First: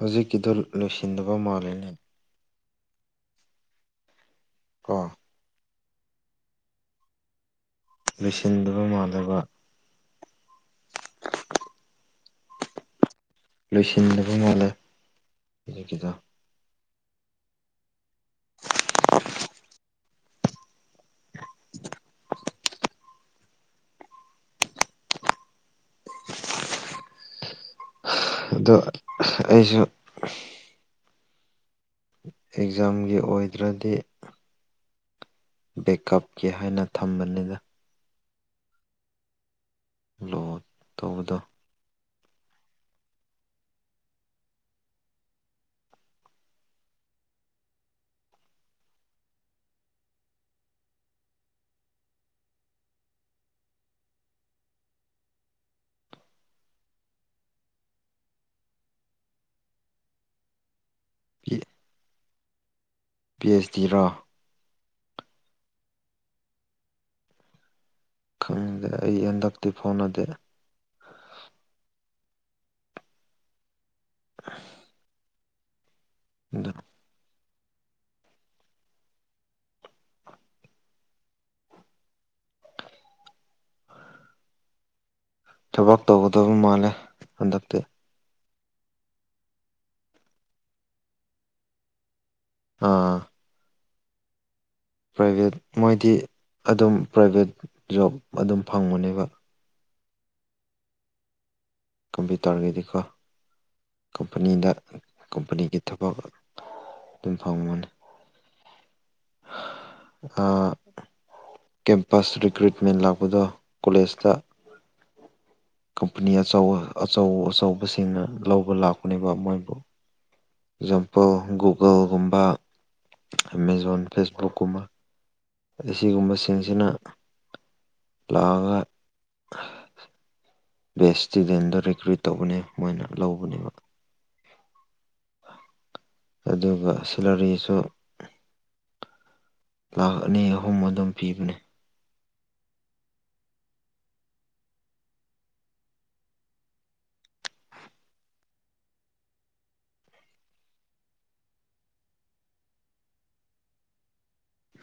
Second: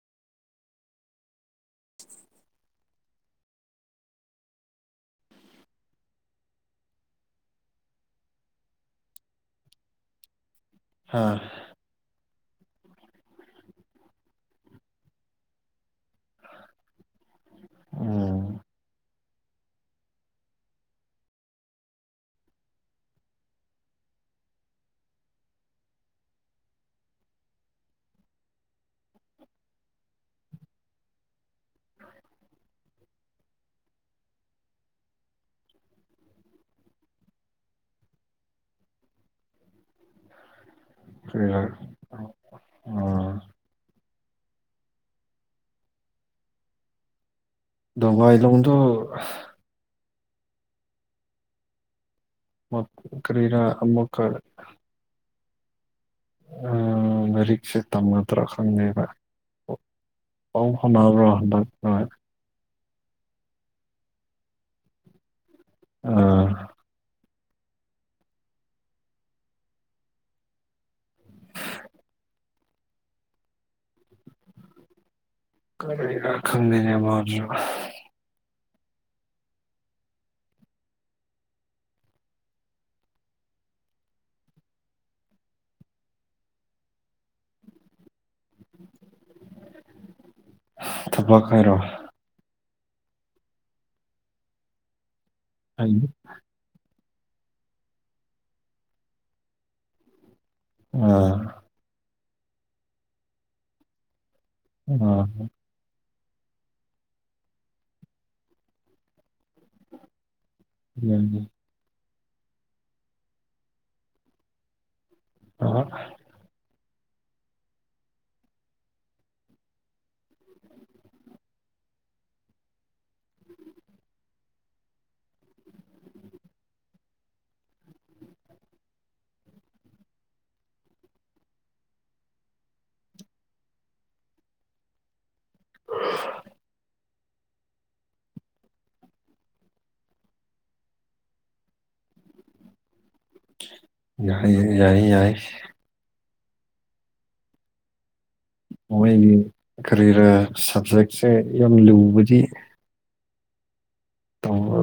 ꯍꯧꯖꯤꯛꯀꯤꯗꯣ ꯂꯣꯏꯁꯤꯟꯗꯕ ꯃꯥꯜꯂꯦ ꯀꯣ ꯂꯣꯏꯁꯤꯟꯗꯕ ꯃꯥꯜꯂꯦꯕ ꯍꯥ ꯂꯣꯏꯁꯤꯟꯗꯕ ꯃꯥꯜꯂꯦ ꯑꯗꯨꯒꯤꯗꯣ ꯎꯝ [unintelligible] [unintelligible] ꯑꯗꯣ ꯑꯩꯖꯨ ꯑꯦꯛꯖꯥꯝꯒꯤ ꯑꯣꯏꯗ꯭ꯔꯗꯤ ꯕꯦꯛꯀꯞꯀꯤ ꯍꯥꯏꯅ ꯊꯝꯕꯅꯤꯗ ꯂꯣꯠ [unintelligible] ꯗ‌ꯣꯡꯒꯥꯏꯂꯣꯡꯗꯣ ꯃꯛ ꯀꯔꯤꯔꯥ ꯑꯃꯨꯛꯀ ꯎꯝ ꯂꯥꯏꯔꯤꯛꯁꯦ ꯇꯝꯒꯗ꯭ꯔꯥ ꯈꯪꯗꯦꯕ ꯄꯥꯎ ꯐꯥꯎꯅꯕ꯭ꯔꯣ ꯕꯛ ꯍꯣꯏ ꯄꯤ ꯑꯦꯁ ꯗꯤꯔꯣ ꯑꯥ ꯈꯪꯗꯦ ꯑꯩ ꯍꯟꯗꯛꯇꯤ ꯐꯥꯎꯅꯗꯦ [unintelligible] ꯀꯔꯤꯔ ꯑꯗꯨ ꯈꯪꯗꯦꯅꯦ ꯃꯥꯖꯨ ꯊꯕꯛ ꯇꯧꯒꯗꯧꯕ ꯃꯥꯜꯂꯦ ꯍꯟꯗꯛꯇꯤ ꯊꯕꯛ ꯍꯥꯏꯔꯣ ꯑꯥ ꯄ꯭ꯔꯥꯏꯚꯦꯠ ꯑꯩ ꯃꯣꯏꯗꯤ ꯑꯗꯨꯝ ꯄ꯭ꯔꯥꯏꯚꯦꯠ ꯖꯣꯕ ꯑꯗꯨꯝ ꯐꯪꯕꯅꯦꯕ ꯑꯥ ꯀꯝꯄ꯭ꯌꯨꯇ꯭ꯔꯒꯤꯗꯤꯀꯣ ꯀꯝꯄꯅꯤꯗ ꯑꯥ ꯀꯝꯄꯅꯤꯒꯤ ꯊꯕꯛ ꯗꯨꯝ ꯐꯪꯕꯅꯤ ꯑꯥ INAUDIBLE ꯀꯦꯝꯄꯁ ꯔꯤꯀ꯭ꯌꯨꯠꯃꯦꯟ ꯂꯥꯛꯄꯗꯣ ꯀꯣꯂꯦꯖꯇ INAUDIBLE ꯀꯝꯄꯅꯤ ꯑꯆꯧꯕ ꯑꯆꯧ ꯑꯆꯧꯕꯁꯤꯡꯅ ꯂꯧꯕ ꯂꯥꯛꯄꯅꯦꯕ ꯃꯣꯏꯕꯨ ꯑꯦꯛꯖꯥꯝꯄꯜ ꯒꯨꯒꯜꯒꯨꯝꯕ ꯑꯦꯃꯦꯖꯣꯟ ꯐꯦꯁꯕꯨꯛꯀꯨꯝꯕ ꯑꯗꯩ ꯑꯁꯤꯒꯨꯝꯕ ꯁꯤꯡꯁꯤꯅ ꯂꯥꯛꯑꯒ ꯕꯦꯠꯁ ꯏꯁꯇꯨꯗꯦꯟꯗ ꯔꯤꯀ꯭ꯌꯨꯏꯠ ꯇꯧꯕꯅꯦ ꯃꯣꯏꯅ ꯂꯧꯕꯅꯦꯕ INAUDIBLE ꯑꯗꯨꯒ ꯁꯤꯂꯔꯤꯁꯨ ꯂꯥꯛꯈ ꯑꯅꯤ- ꯑꯍꯨꯝ ꯑꯗꯨꯝ ꯄꯤꯕꯅꯦ ꯅꯍꯩ ꯌꯥꯏ ꯌꯥꯏ ꯃꯣꯏꯒꯤ ꯀꯔꯤꯔ ꯁꯕꯖꯦꯛꯁꯦ ꯌꯥꯝ ꯂꯨꯕꯗꯤ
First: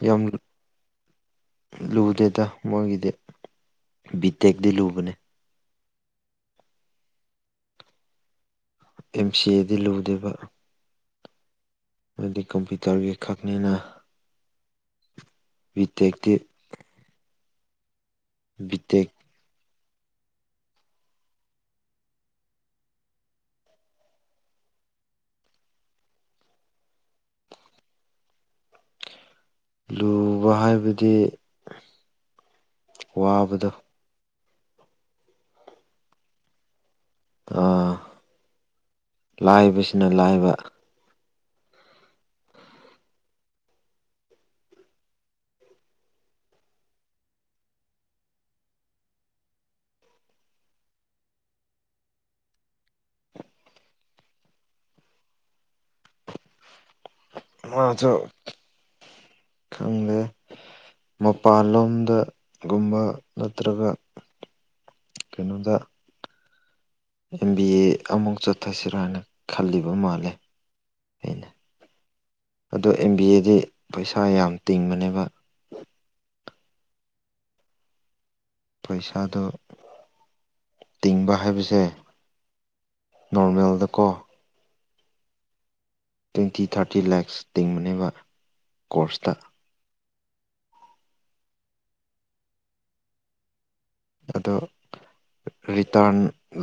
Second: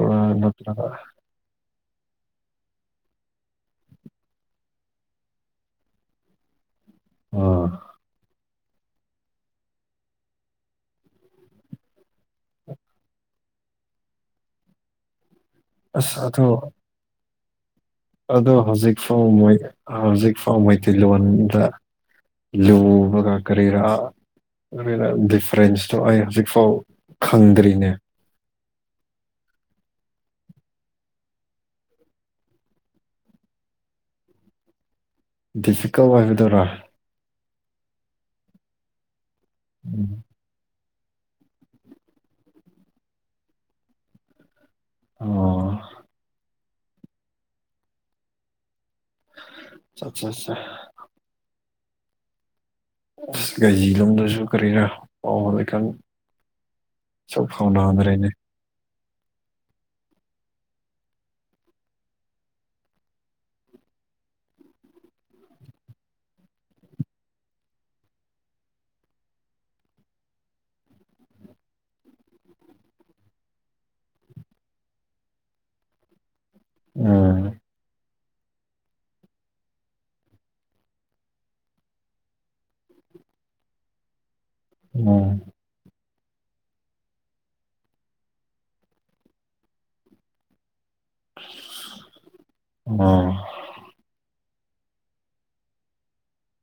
ꯌꯥꯝ ꯂꯨꯗꯦꯗ ꯃꯣꯏꯒꯤꯗꯤ ꯕꯤ ꯇꯦꯛꯇꯤ ꯂꯨꯕꯅꯦ ꯑꯣꯑꯥ ꯑꯦꯝ ꯁꯤ ꯑꯦꯗꯤ ꯂꯨꯗꯦꯕ ꯃꯥꯗꯤ ꯀꯝꯄ꯭ꯌꯨꯇꯔꯒꯤ ꯈꯛꯅꯤꯅ ꯕꯤ ꯑꯥꯁ ꯇꯦꯛꯇꯤ ꯑꯗꯨ ꯑꯗꯣ ꯕꯤ ꯍꯧꯖꯤꯛ ꯇꯦꯛ ꯐꯥꯎ ꯃꯣꯢ ꯍꯧꯖꯤꯛ ꯐꯥꯎ ꯃꯩꯇꯩꯂꯣꯟꯗ ꯂꯨꯕꯒ ꯀꯔꯤꯔꯥ ꯈꯪꯗꯦꯗꯥ ꯗꯤꯐ꯭ꯔꯦꯟꯁꯇꯣ ꯑꯩ ꯍꯧꯖꯤꯛꯐꯥꯎ ꯈꯪꯗ꯭ꯔꯤꯅꯦ ꯂꯨꯕ ꯍꯥꯏꯕꯗꯤ ꯋꯥꯕꯗꯣ ꯗꯤꯐꯤꯀ꯭ꯜ ꯑꯣꯢꯕꯗꯨꯔꯥ ꯑꯥ ꯂꯥꯏꯕꯁꯤꯅ ꯎꯝ ꯂꯥꯏꯕ ꯑꯣꯑꯣ ꯆꯥꯆꯥꯆꯥ UNINTELLIGIBLE ꯃꯥꯖꯨ ꯈꯪꯗꯦ ꯃꯄꯥꯟꯂꯣꯝꯗ ꯒꯨꯝꯕ ꯅꯠꯇ꯭ꯔꯒ ꯀꯩꯅꯣꯗ ꯑꯦꯝ ꯕꯤ ꯑꯦ ꯑꯃꯨꯛ ꯆꯠꯊꯁꯤꯔꯅ ꯈꯜꯂꯤꯕ ꯃꯥꯜꯂꯦ ꯑꯩꯅ ꯑꯗꯣ ꯑꯦꯝ ꯕꯤ ꯑꯦꯗꯤ ꯄꯩꯁꯥ ꯌꯥꯝ ꯇꯤꯡꯕꯅꯦꯕ ꯑꯪꯑ ꯄꯩꯁꯥꯗꯣ ꯇꯤꯡꯕ ꯍꯥꯏꯕꯁꯦ ꯅꯣꯔꯃꯦꯜꯗꯀꯣ ꯎꯝ ꯇ꯭ꯋꯦꯟꯇꯤ ꯊꯥꯔꯇꯤ ꯂꯥꯛꯁ ꯇꯤꯡꯕꯅꯦꯕ ꯀꯣꯔꯁꯇ INAUDIBLE ꯑꯗꯨ ꯔꯤꯇꯥꯔꯟ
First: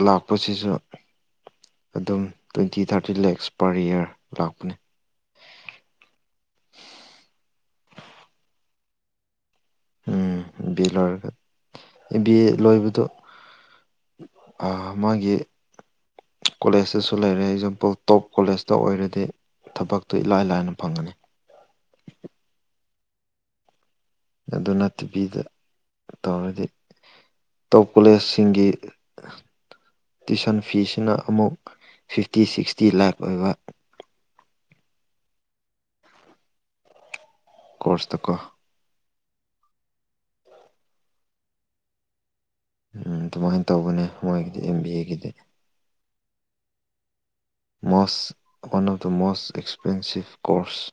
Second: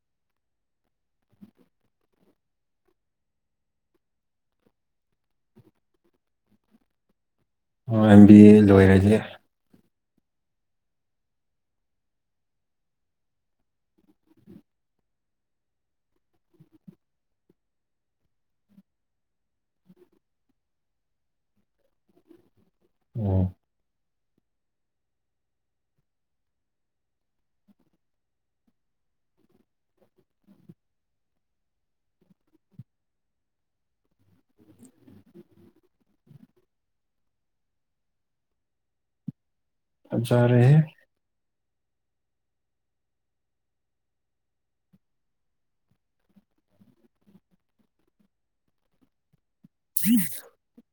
ꯂꯥꯛꯄꯁꯤꯁꯨ ꯑꯗꯨꯝ twenty thirty lakhs per year ꯂꯥꯛꯄꯅꯤ ꯃꯥꯑꯦꯝ ꯕꯤ ꯑꯦ ꯂꯣꯏꯔꯗꯤ ꯎꯪ ꯑꯦꯝ ꯕꯤ ꯑꯦ ꯂꯣꯏꯔꯒ ꯑꯦꯝꯕꯤ ꯑꯦ ꯂꯣꯏꯕꯗꯨ ꯑꯥꯑ ꯃꯣꯏꯒꯤ ꯀꯣꯂꯦꯖꯇꯁꯨ ꯂꯩꯔꯦ ꯑꯦꯛꯖꯥꯝꯄꯜ ꯇꯣꯞ ꯀꯣꯂꯦꯖꯇ ꯑꯣꯏꯔꯗꯤ ꯊꯕꯛꯇꯨ ꯏꯂꯥꯏ- ꯂꯥꯏꯅ ꯐꯪꯒꯅꯤ [unintelligible] ꯑꯗꯨꯅ ꯅꯠꯇꯕꯤꯗ ꯇꯧꯔꯗꯤ ꯇꯣꯞ ꯀꯣꯂꯦꯖꯁꯤꯡꯒꯤ ꯇꯨꯋꯤꯁꯟ ꯐꯤꯁꯤꯅ ꯑꯃꯨꯛ ꯐꯤꯐꯇꯤ ꯁꯤꯛꯁꯇꯤ ꯂꯥꯛ ꯑꯣꯏꯕ ꯀꯣꯔꯁꯇꯀꯣ ꯐꯖꯔꯦꯍꯦ ꯎꯝ ꯗꯨꯃꯥꯏꯅ ꯇꯧꯕꯅꯦ ꯃꯣꯏꯒꯤꯗꯤ ꯑꯦꯝ ꯕꯤ ꯑꯦꯒꯤꯗꯤ most one of the most expensive course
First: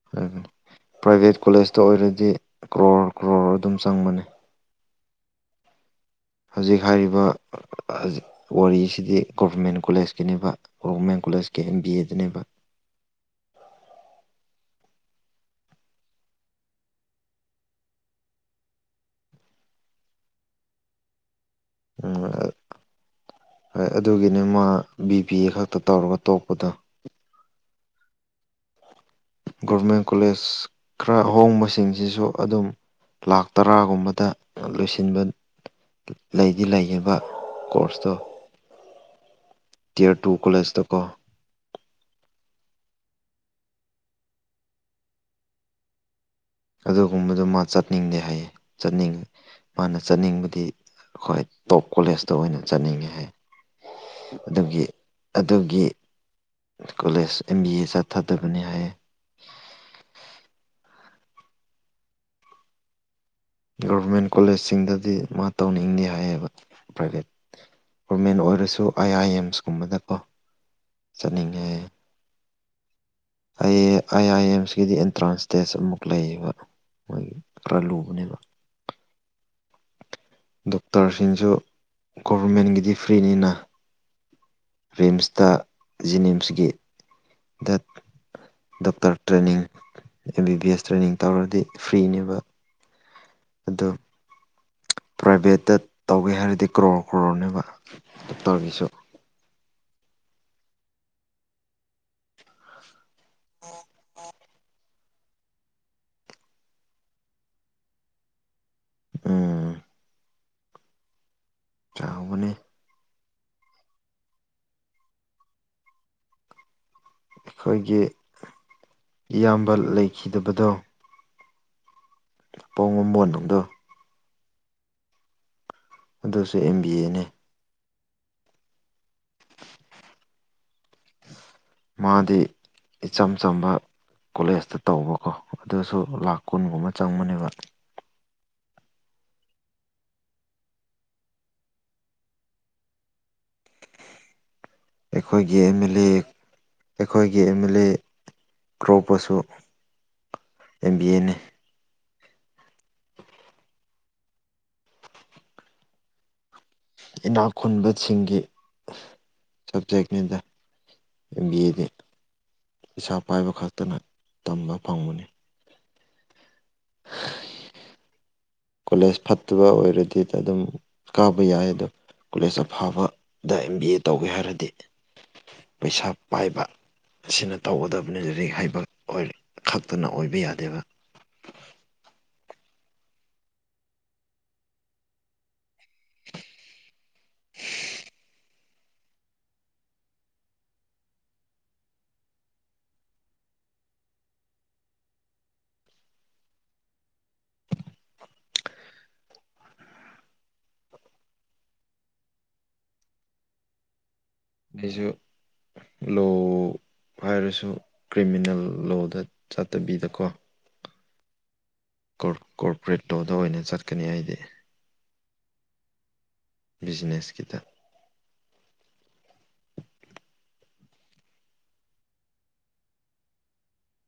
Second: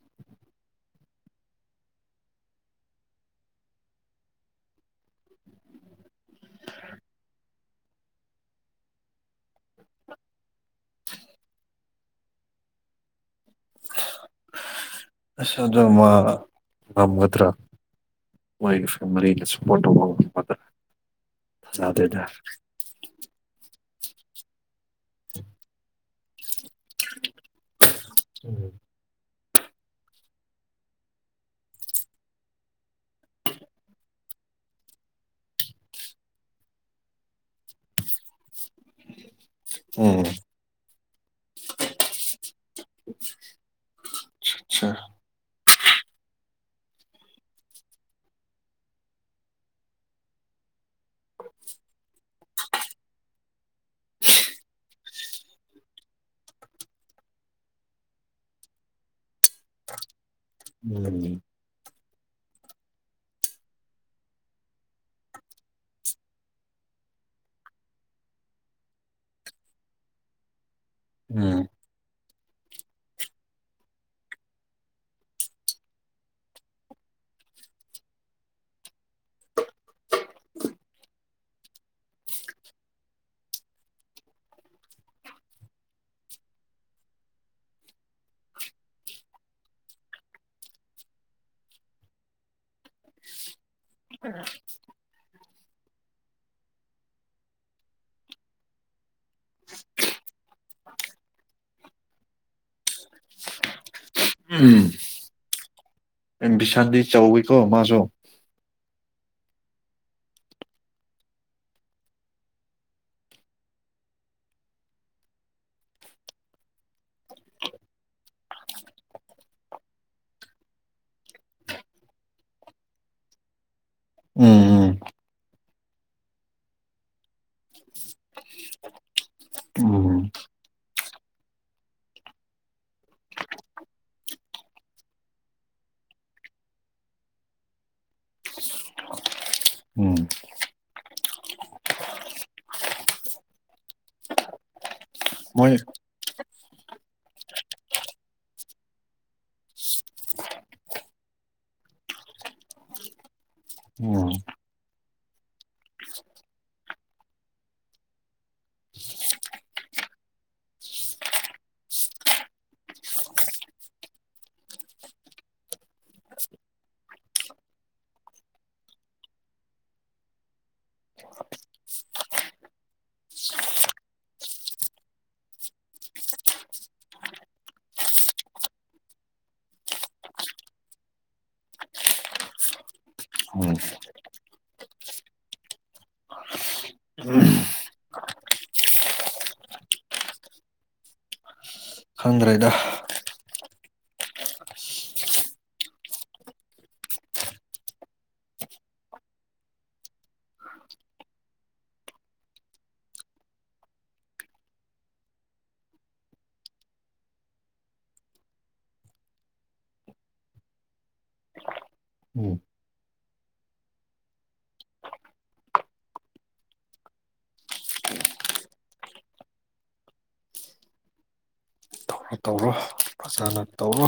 [unintelligible] private ꯀꯣꯂꯦꯖꯇ ꯑꯣꯏꯔꯗꯤ ꯀ꯭ꯔꯣꯔ ꯀ꯭ꯔꯣꯔ ꯑꯗꯨꯝ ꯆꯪꯕꯅꯦ ꯍꯧꯖꯤꯛ ꯍꯥꯏꯔꯤꯕ [unintelligible] ꯋꯥꯔꯤꯁꯤꯗꯤ ꯒꯣꯕꯔꯃꯦꯟ ꯀꯣꯂꯦꯖꯀꯤꯅꯤꯕ ꯒꯣꯕꯔꯃꯦꯟ ꯀꯣꯂꯦꯖꯀꯤ ꯑꯦꯝ ꯕꯤ ꯑꯦꯗꯅꯦꯕ [unintelligible] ꯑꯁ ꯑꯗꯨ ꯃꯥ ꯉꯝꯒꯗꯔꯥ ꯃꯣꯏꯒꯤ ꯐꯦꯃꯤꯂꯤꯅ ꯁꯞꯄꯣꯔꯠ ꯇꯧꯕ ꯉꯝꯒꯗꯔꯥ ꯎꯝ [unintelligible] ꯑꯗꯨꯒꯤꯅꯦ ꯃꯥ ꯕꯤ ꯕꯤꯑꯦ ꯈꯛꯇ ꯇꯧꯔꯒ ꯇꯣꯛꯄꯗꯣ [unintelligible] ꯒꯣꯕ꯭ꯔꯃꯦꯟ ꯀꯣꯂꯦꯖ ꯈꯔ ꯑꯍꯣꯡꯕꯁꯤꯡꯁꯤꯁꯨ ꯑꯗꯨꯝ ꯂꯥꯛ ꯇꯔꯥꯒꯨꯝꯕꯗ ꯂꯣꯏꯁꯤꯟꯕ ꯂꯩꯗꯤ ꯂꯩꯌꯦꯕ ꯀꯣꯔꯁꯇꯣ ꯇꯤꯌꯔ ꯎꯝ ꯇꯨ ꯀꯣꯂꯦꯖꯇꯀꯣ ꯑꯠꯆꯥ ꯑꯗꯨꯒꯨꯝꯕꯗꯨ ꯃꯥ ꯆꯠꯅꯤꯡꯗꯦ ꯍꯥꯏꯌꯦ ꯆꯠꯅꯤꯡ ꯃꯥꯅ ꯆꯠꯅꯤꯡꯕꯗꯤ ꯍꯣꯏ ꯇꯣꯞ ꯀꯣꯂꯦꯖꯇ ꯑꯣꯏꯅ ꯆꯠꯅꯤꯡꯉꯦ ꯍꯥꯏ ꯑꯗꯨꯒꯤ ꯑꯗꯨꯒꯤ ꯀꯣꯂꯦꯖ ꯑꯦꯝ ꯕꯤ ꯑꯦ ꯆꯠꯊꯗꯕꯅꯦ ꯍꯥꯏꯌꯦ [unintelligible] ꯒꯣꯕꯔꯃꯦꯟ ꯀꯣꯂꯦꯖꯁꯤꯡꯗꯗꯤ ꯃꯥ ꯇꯧꯅꯤꯡꯗꯦ ꯍꯥꯏꯌꯦꯕ ꯄ꯭ꯔꯥꯏꯚꯦꯠ ꯒꯣꯔꯃꯦꯟ ꯑꯣꯏꯔꯁꯨ ꯑꯥꯏ ꯑꯥꯏ ꯑꯦꯝꯁꯀꯨꯝꯕꯗꯀꯣ ꯆꯠꯅꯤꯡꯉꯦ ꯎꯝ ꯍꯥꯏꯌꯦ ꯑꯩ ꯑꯥꯏ ꯑꯥꯏ ꯑꯦꯝꯁꯀꯤꯗꯤ ꯑꯦꯟꯇ꯭ꯔꯥꯟꯁ ꯇꯦꯁ ꯑꯃꯨꯛ ꯂꯩꯌꯦꯕ ꯃꯣꯏꯒꯤ ꯈ꯭ꯔꯥꯂꯨꯕꯅꯦꯕ ꯗꯣꯛꯇꯔꯁꯤꯡꯁꯨ ꯒꯣꯕꯔꯃꯦꯟꯒꯤꯗꯤ ꯐ꯭ꯔꯤꯅꯤꯅ ꯔꯤꯝꯁꯇ ꯖꯤꯅꯤꯝꯁꯒꯤ ꯗꯠ doctor training M B B S training ꯇꯧꯔꯗꯤ ꯐ꯭ꯔꯤꯅꯦꯕ ꯑꯗꯨ [unintelligible] [unintelligible] ꯄ꯭ꯔꯥꯏꯕꯦꯠꯇ ꯇꯧꯒꯦ ꯍꯥꯏꯔꯗꯤ ꯀ꯭ꯔꯣꯔ ꯀ꯭ꯔꯣꯔꯅꯦꯕ ꯗꯣꯛꯇꯔꯒꯤꯁꯨ [unintelligible] ꯎꯝ ꯑꯦꯝꯕꯤꯁꯟꯗꯤ ꯆꯥꯎꯋꯤꯀꯣ ꯃꯥꯁꯨ ꯎꯝ ꯆꯥꯎꯕꯅꯦ ꯈꯣꯏꯒꯤ ꯏꯌꯥꯝꯕ ꯂꯩꯈꯤꯗꯕꯗꯣ ꯄꯥꯎꯉꯝꯋꯣꯟꯅꯨꯡꯗꯣ ꯎꯝ ꯑꯗꯨꯁꯨ ꯑꯦꯝ ꯕꯤ ꯑꯦ ꯅꯦ ꯑꯣ ꯃꯥꯗꯤ ꯏꯆꯝ ꯆꯝꯕ ꯀꯣꯂꯦꯖꯇ ꯇꯧꯕꯀꯣ ꯑꯗꯨꯁꯨ ꯂꯥꯛ ꯀꯨꯟꯒꯨꯝꯕ ꯆꯪꯕꯅꯦꯕ꯫ ꯎꯝ ꯑꯩꯈꯣꯏꯒꯤ ꯃꯣꯏ ꯑꯦꯝ ꯑꯦꯜ ꯑꯦ ꯑꯩꯈꯣꯏꯒꯤ ꯑꯦꯝ ꯑꯦꯜ ꯑꯦ꯫ ꯀ꯭ꯔꯣꯄꯁꯨ ꯑꯦꯝ ꯕꯤ ꯑꯦ ꯅꯦ ꯫ ꯑꯣ ꯏꯅꯥꯛ ꯈꯨꯟꯕꯁꯤꯡꯒꯤ꯫ ꯁꯕꯖꯦꯛꯅꯤꯗ ꯑꯦꯝ ꯕꯤ ꯑꯦꯗꯤ ꯄꯤꯁꯥ ꯄꯥꯏꯕ ꯈꯛꯇꯅ ꯇꯝꯕ ꯐꯪꯕꯅꯤ꯫ ꯀꯣꯂꯦꯖ ꯐꯠꯇꯕ ꯑꯣꯏꯔꯗꯤ ꯑꯗꯨꯝ ꯀꯥꯕ ꯌꯥꯏ ꯑꯗꯣ꯫ ꯀꯣꯂꯦꯖ ꯑꯐꯥꯕꯗ ꯑꯦꯝ ꯕꯤ ꯑꯦ ꯇꯧꯒꯦ ꯍꯥꯏꯔꯗꯤ ꯄꯩꯁꯥ ꯄꯥꯏꯕ꯫ ꯁꯤꯅ ꯇꯧꯒꯗꯕꯅꯦ ꯂꯔꯤꯛ ꯍꯩꯕ ꯑꯣꯏꯔ ꯈꯛꯇꯅ ꯑꯣꯏꯕ ꯌꯥꯗꯦꯕ꯫ ꯎꯝ꯫ [inaudible] ꯈꯪꯗ꯭ꯔꯦꯗ [inaudible] ꯑꯩꯖꯨ ꯂꯣ ꯍꯥꯏꯔꯁꯨ ꯀ꯭ꯔꯤꯃꯤꯅꯦꯜ ꯂꯣꯗꯥ ꯆꯠꯇꯕꯤꯗꯀꯣ꯫ ꯀꯣꯔ ꯎꯝ ꯀꯣꯔꯄꯔꯦꯠ ꯇꯣꯗꯥ ꯑꯣꯏꯅ ꯆꯠꯀꯅꯤ ꯑꯩꯗꯤ꯫ ꯕꯤꯖꯤꯅꯦꯁꯀꯤꯗꯥ ꯫ ꯍꯥꯇꯧꯔꯣ ꯐꯖꯥꯅ ꯇꯧꯔꯣ꯫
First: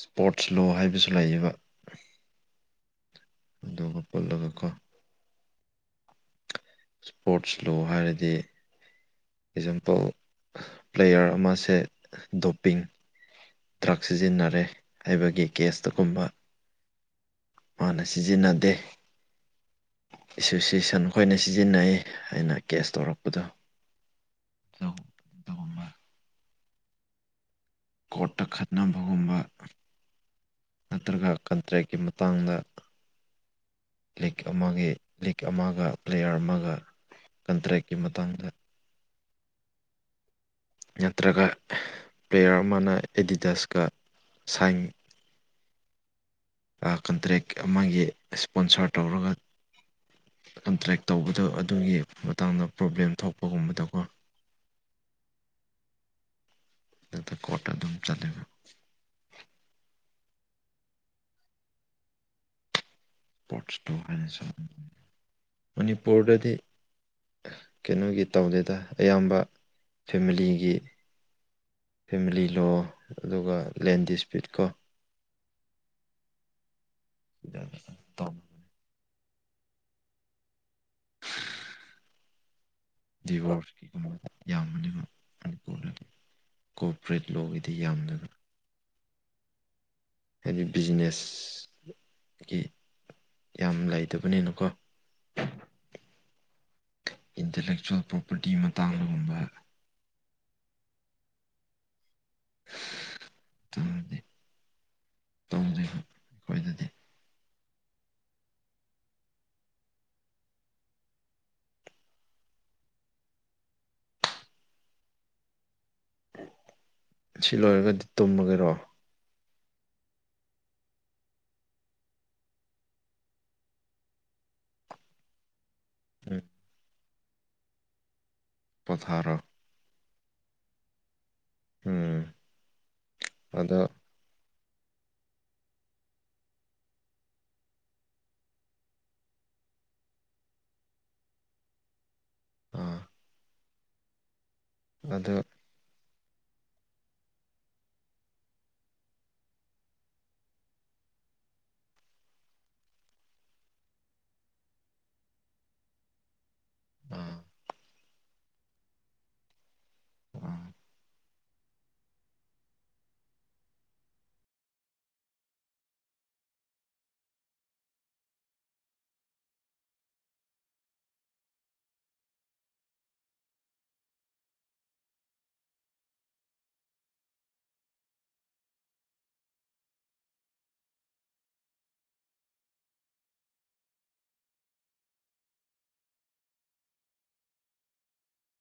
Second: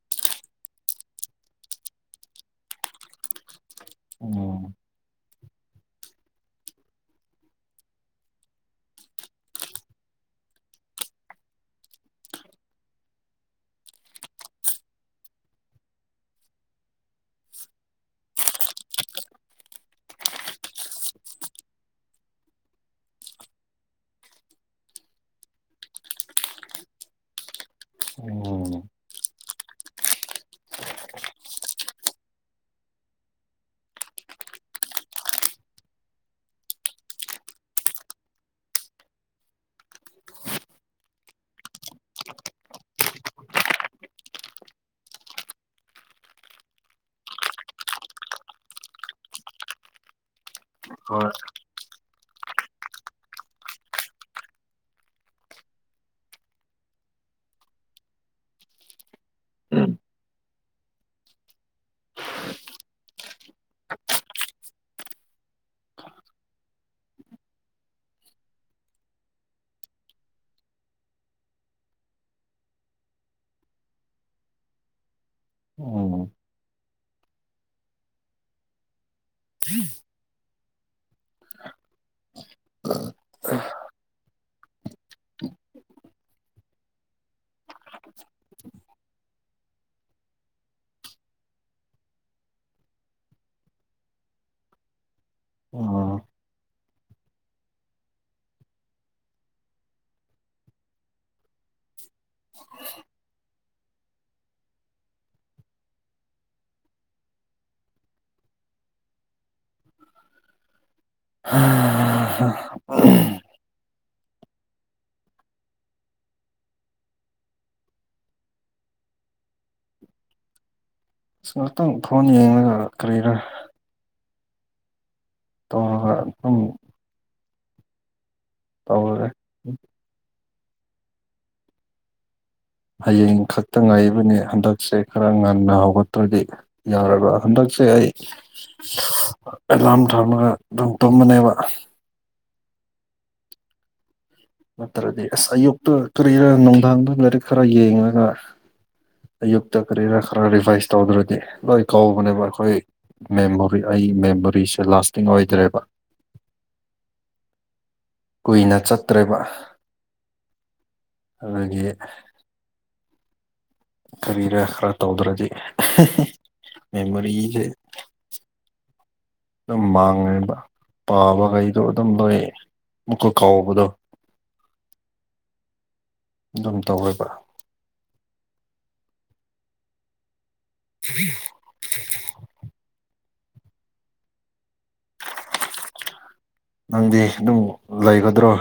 ꯁ꯭ꯄꯣꯔꯠꯁ ꯂꯣ ꯍꯥꯏꯕꯁꯨ ꯂꯩꯌꯦꯕ꯫ ꯑꯗꯨꯒ ꯄꯨꯜꯂꯒ ꯀꯣ꯫ ꯎꯝ ꯁꯄꯣꯔꯠꯁ ꯂꯣ ꯍꯥꯏꯔꯗꯤ꯫ ꯑꯦꯛꯖꯝꯄꯜ ꯄ꯭ꯂꯦꯌꯔ ꯑꯃꯁꯦ ꯗꯣꯞꯄꯤꯡ꯫ ꯗ꯭ꯔꯛ ꯁꯤꯖꯤꯟꯅꯔꯦ ꯍꯥꯏꯕꯒꯤ ꯀꯦꯁꯇꯒꯨꯝꯕ꯫ ꯃꯥꯅ ꯁꯤꯖꯤꯟꯅꯗꯦ ꯑꯦꯁꯣꯁꯤꯁꯟ ꯈꯣꯏꯅ ꯁꯤꯖꯤꯟꯅꯩ ꯍꯥꯏꯅ ꯀꯦꯁ ꯇꯧꯔꯛꯄꯗꯣ ꯗꯣ ꯀꯣꯔꯠꯇ ꯎꯝ ꯈꯠꯅꯕꯒꯨꯝꯕ ꯅꯠꯇ꯭ꯔꯒ ꯀꯟꯇ꯭ꯔꯦꯛꯀꯤ ꯃꯇꯥꯡꯗ ꯂꯤꯛ ꯑꯃꯒꯤ ꯂꯤꯛ ꯑꯃꯒ ꯄ꯭ꯂꯦꯌꯔ ꯑꯃꯒ ꯀꯟꯇ꯭ꯔꯦꯛꯀꯤ ꯃꯇꯥꯡꯗ ꯅꯠꯇ꯭ꯔꯒ ꯄ꯭ꯂꯦꯌꯔ ꯑꯃꯅ ꯑꯦꯗꯤꯗꯁꯀ ꯁꯥꯏꯟ ꯑꯥ ꯀꯟꯇ꯭ꯔꯦꯛ ꯑꯃꯒꯤ ꯁꯄꯣꯟꯁꯔ ꯇꯧꯔꯒ ꯀꯟꯇ꯭ꯔꯦꯛ ꯍꯣꯏ ꯇꯧꯕꯗꯣ ꯑꯗꯨꯒꯤ ꯃꯇꯥꯡꯗ ꯄ꯭ꯔꯣꯕ꯭ꯂꯦꯝ ꯊꯣꯛꯄꯒꯨꯝꯕꯗꯀꯣ ꯑꯗ ꯀꯣꯔꯠꯇ ꯑꯗꯨꯝ ꯆꯥꯠꯂꯦꯕ ꯄꯣꯠꯁ ꯂꯣ ꯍꯥꯏꯅ [unintelligible] ꯃꯅꯤꯄꯣꯔꯗꯗꯤ ꯀꯩꯅꯣꯒꯤ ꯇꯧꯗꯦꯗ ꯑꯌꯥꯝꯕ ꯐꯦꯃꯤꯂꯤꯒꯤ ꯐꯦꯃꯤꯂꯤ ꯂꯣ ꯑꯗꯨꯒ ꯂꯦꯟ ꯗꯤꯁꯄ꯭ꯌꯨꯠ ꯀꯣ ꯎꯝ [unintelligible] ꯗꯤꯚꯣꯔꯁꯀꯤꯒꯨꯝꯕ ꯌꯥꯝꯕꯅꯦꯕ ꯃꯅꯤꯄꯨꯔꯗ ꯀꯣꯄꯔꯦꯠ ꯂꯣꯝꯒꯤꯗꯤ ꯌꯥꯝꯅ꯫ ꯍꯥꯏꯗꯤ ꯕꯤꯖꯤꯅꯦꯁ꯫ ꯒꯤ ꯌꯥꯝ ꯂꯩꯇꯕꯅꯤꯅꯀꯣ꯫ ꯎꯝ ꯏꯟꯇꯔꯂꯦꯛꯆꯨꯋꯦꯜ ꯄ꯭ꯔꯣꯄꯔꯇꯤ ꯃꯇꯥꯡꯗꯒꯨꯝꯕ꯫ ꯇꯧꯗꯦ ꯇꯧꯗꯦ ꯑꯩꯈꯣꯏꯗꯗꯤ꯫ ꯑꯁ ꯁꯤ ꯂꯣꯏꯔꯒꯗꯤ ꯇꯨꯝꯃꯒꯦꯔꯣ꯫ ꯑꯁ ꯉꯍꯥꯛꯇꯪ ꯐꯣꯟ ꯌꯦꯡꯂꯒ ꯀꯔꯤꯔꯥ꯫ ꯇꯧꯔꯒ ꯎꯝ꯫ ꯑꯗꯨꯝ ꯇꯧꯔꯦ ꯄꯣꯊꯔꯣ꯫ ꯎꯝ꯫ ꯍꯌꯦꯡ ꯈꯛꯇ ꯑꯗꯣ ꯉꯥꯏꯕꯅꯦ ꯍꯟꯗꯛꯁꯦ꯫ ꯈꯔ ꯉꯟꯅ ꯍꯧꯒꯠꯇ꯭ꯔꯗꯤ ꯌꯥꯔꯔꯣꯏ ꯍꯟꯗꯛꯁꯦ ꯑꯩ꯫ ꯑꯦꯂꯥꯔꯝ ꯊꯝꯃꯒ ꯑꯗꯨꯝ ꯇꯨꯝꯕꯅꯦꯕ꯫ ꯎꯝ꯫ ꯅꯠꯇ꯭ꯔꯗꯤ ꯑꯗꯣ ꯑꯁ ꯑꯌꯨꯛꯇ ꯀꯔꯤꯔ ꯅꯨꯡꯗꯥꯡꯗ ꯂꯥꯏꯔꯤꯛ ꯈꯔ ꯌꯦꯡꯉꯒ꯫ ꯑꯌꯨꯛꯇ ꯀꯔꯤꯔꯥ ꯈꯔ ꯔꯤꯚꯥꯏꯁ ꯇꯧꯗ꯭ꯔꯗꯤ ꯂꯣꯏ ꯀꯧꯕꯅꯦꯕ ꯑꯩꯈꯣꯏ꯫ ꯃꯦꯃꯣꯔꯤ ꯑꯩ ꯃꯦꯃꯣꯔꯤꯁꯦ ꯂꯥꯁꯇꯤꯡ ꯑꯣꯏꯗ꯭ꯔꯦꯕ꯫ ꯎꯝ꯫ ꯀꯨꯏꯅ ꯆꯠꯇ꯭ꯔꯦꯕ꯫ ꯎꯝ꯫ ꯑꯗꯒꯤ꯫ ꯀꯔꯤꯔ ꯈꯔ ꯇꯧꯗ꯭ꯔꯗꯤ ꯃꯦꯃꯣꯔꯤꯁꯦ ꯑꯗꯨꯝ ꯃꯥꯡꯉꯦꯕ ꯄꯥꯕꯈꯩꯗꯣ ꯑꯗꯨꯝ ꯂꯣꯏ ꯃꯨꯛꯀ ꯀꯥꯎꯕꯗꯣ꯫ [inaudible] ꯑꯗꯨꯝ ꯇꯧꯑꯦꯕ꯫ [inaudible] ꯅꯪꯗꯤ ꯑꯗꯨꯝ ꯂꯩꯒꯗ꯭ꯔꯣ꯫